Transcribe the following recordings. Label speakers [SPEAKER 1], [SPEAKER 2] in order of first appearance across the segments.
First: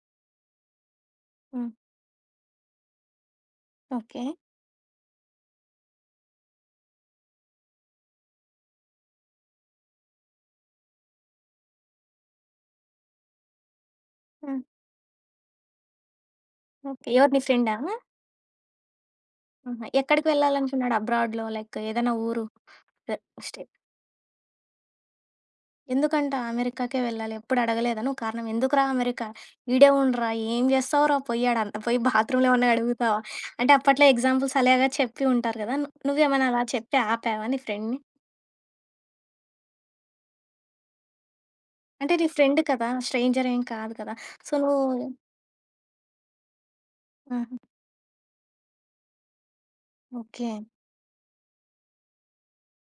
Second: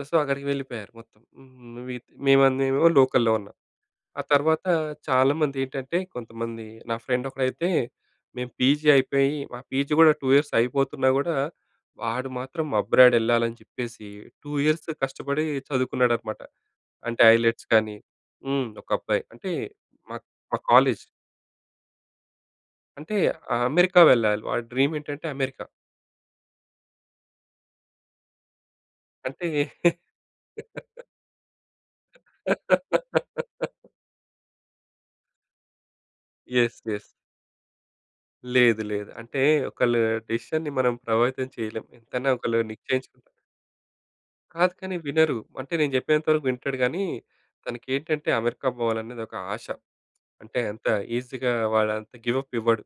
[SPEAKER 1] ఆ సో, అక్కడికి వెళ్ళిపోయారు మొత్తం. హ్మ్
[SPEAKER 2] హ్మ్.
[SPEAKER 1] నువ్వీ మేమందెమో లోకల్‌లో ఉన్నాం. ఆ
[SPEAKER 2] ఓకే.
[SPEAKER 1] తర్వాత చాలామందేంటంటే కొంతమంది నా ఫ్రెండ్ ఒకడైతే మేము పీజీ అయిపోయి, మా పీజీ కూడా 2 ఇయర్స్ అయిపోతున్నా కూడా వాడు మాత్రం అబ్రాడ్ ఎళ్ళాలని చెప్పేసి 2
[SPEAKER 2] హ్మ్.
[SPEAKER 1] ఇయర్స్ కష్టపడి చదువుకున్నాడన్నమాట.
[SPEAKER 2] ఓకే.
[SPEAKER 1] అంటే
[SPEAKER 2] ఎవరు మీ
[SPEAKER 1] ఐలెట్స్
[SPEAKER 2] ఫ్రెండా?
[SPEAKER 1] కానీ హ్మ్, ఒక అబ్బాయి అంటే
[SPEAKER 2] ఆహా!
[SPEAKER 1] మా
[SPEAKER 2] ఎక్కడికి
[SPEAKER 1] మా
[SPEAKER 2] వెళ్ళాలనుకున్నాడు
[SPEAKER 1] కాలేజ్.
[SPEAKER 2] అబ్రాడ్‌లో లైక్ ఏదైనా ఊరు?
[SPEAKER 1] అంటే
[SPEAKER 2] అ స్టే
[SPEAKER 1] అమెరికా వెళ్ళాలి. వాడి డ్రీమేంటంటే అమెరికా.
[SPEAKER 2] ఎందుకంట అమెరికాకే వెళ్ళాలి? ఎప్పుడు అడగలేదు నువ్వు కారణం? "ఎందుకురా 'అమెరికా'?
[SPEAKER 1] అంటే
[SPEAKER 2] ఈడే ఉండురా. ఏం చేస్తావురా పోయాడంట? పోయి బాత్రూమ్‌లేమన్నా కడుగుతావా?" అంటే అప్పట్లో ఎగ్జాంపుల్స్ అలాగా చెప్పి ఉంటారు కదా! నువ్వు నువ్వేమైనా అలా
[SPEAKER 1] యెస్.
[SPEAKER 2] చెప్పి
[SPEAKER 1] యెస్.
[SPEAKER 2] ఆపావా నీ ఫ్రెండ్‌ని?
[SPEAKER 1] లేదు. లేదు. అంటే ఒకళ్ళ డిసిషన్‌ని మనం ప్రభావితం చేయలేం.
[SPEAKER 2] అంటే నీ
[SPEAKER 1] ఎంతైనా ఒకళ్ళు
[SPEAKER 2] ఫ్రెండ్ కదా!
[SPEAKER 1] నిశ్చయించుకుం
[SPEAKER 2] స్ట్రేంజర్ ఏం కాదు కదా! సో
[SPEAKER 1] కాదు కానీ వినరు. అంటే నేను చెప్పేంత వరకు వింటాడు గానీ,
[SPEAKER 2] హుహు.
[SPEAKER 1] తనకేంటంటే అమెరికా పోవాలనేది ఒక ఆశ. అంటే
[SPEAKER 2] ఓకే.
[SPEAKER 1] అంత ఈసీగా వాడంత గివ్ అప్ ఇవ్వడు.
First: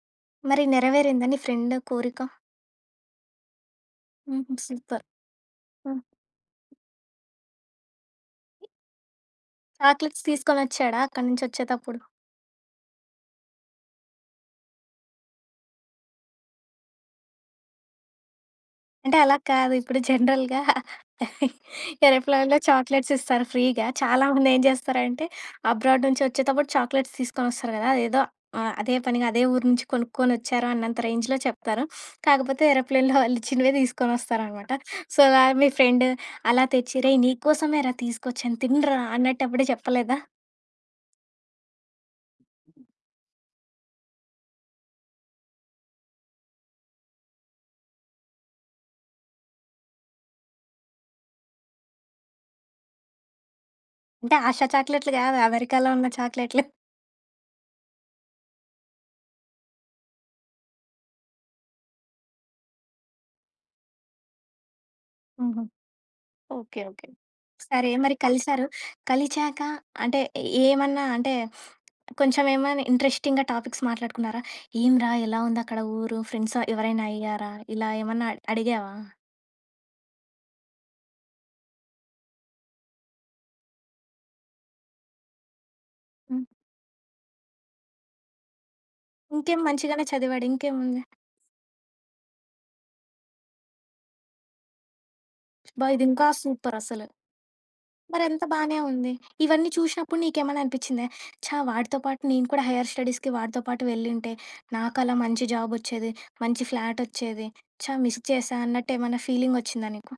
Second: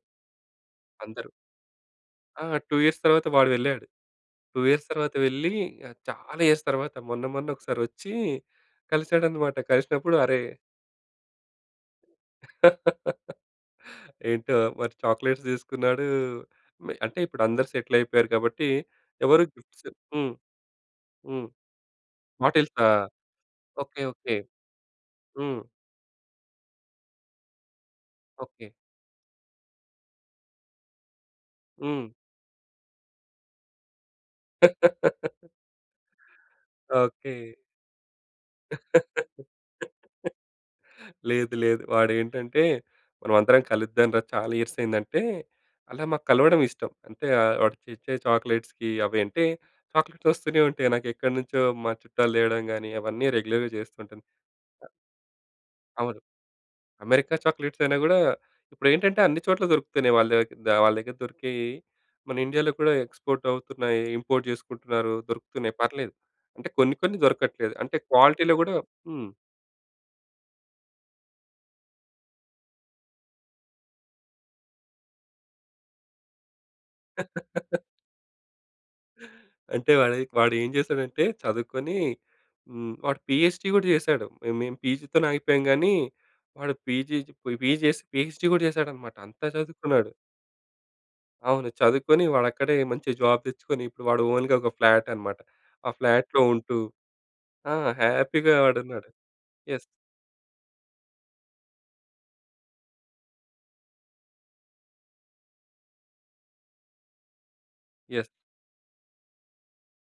[SPEAKER 2] మరి నెరవేరిందా
[SPEAKER 1] అందరు.
[SPEAKER 2] నీ ఫ్రెండ్ కోరిక?
[SPEAKER 1] ఆ! 2 ఇయర్స్ తర్వాత వాడు వెళ్ళాడు.
[SPEAKER 2] హుహు.
[SPEAKER 1] 2 ఇయర్స్
[SPEAKER 2] సూపర్!
[SPEAKER 1] తర్వాత వెళ్లి
[SPEAKER 2] హ్మ్.
[SPEAKER 1] చాలా ఇయర్స్ తర్వాత మొన్న మొన్న ఒకసారొచ్చి కలిసాడన్నమాట. కలిసినప్పుడు
[SPEAKER 2] చాక్లెట్స్
[SPEAKER 1] అరే
[SPEAKER 2] తీసుకొనొచ్చాడా అక్కడి నుంచొచ్చేతప్పుడు?
[SPEAKER 1] ఏంటో మరి చాక్లెట్స్ తీసుకున్నాడు, మే అంటే ఇప్పుడు అందరూ సెటిల్ అయిపోయారు కాబట్టి
[SPEAKER 2] అంటే అలా
[SPEAKER 1] ఎవరు
[SPEAKER 2] కాదు.
[SPEAKER 1] గిఫ్ట్స్
[SPEAKER 2] ఇప్పుడు
[SPEAKER 1] హ్మ్.
[SPEAKER 2] జనరల్‌గా
[SPEAKER 1] హ్మ్.
[SPEAKER 2] ఏరోప్లేన్‌లో
[SPEAKER 1] బాటిల్సా?
[SPEAKER 2] చాక్లెట్స్ ఇస్తారు ఫ్రీగా.
[SPEAKER 1] ఓకే. ఓకే.
[SPEAKER 2] చాలామంది ఏం చేస్తారంటే
[SPEAKER 1] హ్మ్.
[SPEAKER 2] అబ్రాడ్ నుంచొచ్చేటప్పుడు చాక్లెట్స్ తీసుకొనొస్తారు కదా! అదేదో
[SPEAKER 1] ఓకే.
[SPEAKER 2] ఆహ్, అదే పనిగా అదే ఊరు నుంచి కొనుక్కొనొచ్చారు అన్నంత రేంజ్‌లో చెప్తారు.
[SPEAKER 1] హ్మ్.
[SPEAKER 2] కాకపోతే ఏరోప్లేన్‌లో వాళ్ళిచ్చినవే తీసుకొనొస్తారన్నమాట. సో, గా మీ ఫ్రెండు అలా తెచ్చి "రేయ్!
[SPEAKER 1] ఓకే.
[SPEAKER 2] నీకోసమేరా తీసుకొచ్చాను. తినరా" అన్నట్టెప్పుడూ చెప్పలేదా?
[SPEAKER 1] లేదు. లేదు. వాడేంటంటే "మనం అందరం కలుద్దాం రా! చాలా ఇయర్స్ అయిందంటే", అలా మాకు కలవడం ఇష్టం. అంటే వాడు తెచ్చే చాక్లెట్స్‌కి అవి అంటే చాక్లెట్స్ ఓస్తూనే ఉంటాయి. నాకెక్కడ్నుంచో మా చుట్టాలు తేవడం గాని అవన్నీ రెగ్యులర్‌గా చేస్తూంటాను.
[SPEAKER 2] అంటే ఆషా చాక్లెట్‌లు కాదు. అమెరికాలో ఉన్న
[SPEAKER 1] అవును.
[SPEAKER 2] చాక్లెట్‌లు.
[SPEAKER 1] 'అమెరికా' చాక్లెట్స్ అయినా కూడా ఇప్పుడేంటంటే అన్ని చోట్ల దొరుకుతున్నాయి. వాళ్ళ దేగ వాళ్ళ దగ్గర దొరికేవి, మన 'ఇండియాలో' కూడా ఎక్స్‌పోర్ట్ ‌అవుతున్నాయి, ఇంపోర్ట్ చేసుకుంటున్నారు
[SPEAKER 2] హుహు.
[SPEAKER 1] దొరుకుతున్నాయి పర్లేదు. అంటే
[SPEAKER 2] ఓకే.
[SPEAKER 1] కొన్ని
[SPEAKER 2] ఓకే.
[SPEAKER 1] కొన్ని దొరకట్లేదు.
[SPEAKER 2] సరే
[SPEAKER 1] అంటే
[SPEAKER 2] మరి
[SPEAKER 1] క్వాలిటీలో
[SPEAKER 2] కలిసారు.
[SPEAKER 1] కూడా హ్మ్.
[SPEAKER 2] కలిచాక అంటే ఏమన్నా అంటే కొంచెం ఏమైనా ఇంట్రెస్టింగ్‌గా టాపిక్స్ మాట్లాడుకున్నారా? "ఏమిరా ఎలా ఉందక్కడ ఊరు? ఫ్రెండ్స్ ఎవరైనా అయ్యారా?" ఇలా ఏమన్నా అడిగావా?
[SPEAKER 1] అంటే వాడే వాడేం చేసాడంటే చదువుకొని హ్మ్. వాడు పీహెచ్‌డీ కూడా చేశాడు. మేము పీజీతోనే ఆగిపోయాము కానీ
[SPEAKER 2] హ్మ్.
[SPEAKER 1] వాడు పీజీ పోయి పీజీ చేసి పీహెచ్‌డీ కూడా చేసాడన్నమాట. అంత
[SPEAKER 2] ఇంకేం. మంచిగానే
[SPEAKER 1] చదువుకున్నాడు.
[SPEAKER 2] చదివాడు ఇంకేముంది.
[SPEAKER 1] అవును. చదువుకొని వాడు అక్కడే మంచి జాబ్ తెచ్చుకొని ఇప్పుడు వాడు ఓన్‌గా ఒక ఫ్లాట్ అన్నమాట.
[SPEAKER 2] అబ్బా!
[SPEAKER 1] ఆ
[SPEAKER 2] ఇది ఇంకా
[SPEAKER 1] ఫ్లాట్‌లో
[SPEAKER 2] సూపర్
[SPEAKER 1] ఉంటూ
[SPEAKER 2] అసలు.
[SPEAKER 1] ఆ!
[SPEAKER 2] మరి అంత
[SPEAKER 1] హ్యాపీగా
[SPEAKER 2] బానే
[SPEAKER 1] వాడు ఉన్నాడు.
[SPEAKER 2] ఉంది. ఇవన్నీ
[SPEAKER 1] యెస్.
[SPEAKER 2] చూశినప్పుడు నీకేమైనా అనిపించిందా? "ఛ! వాడితో పాటు నేను కూడా హైయర్ స్టడీస్‌కి వాడితో పాటు వెళ్ళింటే నాకు అలా మంచి జాబ్ ఓచ్చేది, మంచి ఫ్లాట్ ఓచ్చేది, ఛ! Miss
[SPEAKER 1] yes.
[SPEAKER 2] చేశా" అన్నట్టేమన్నా ఫీలింగోచ్చిందా నీకు?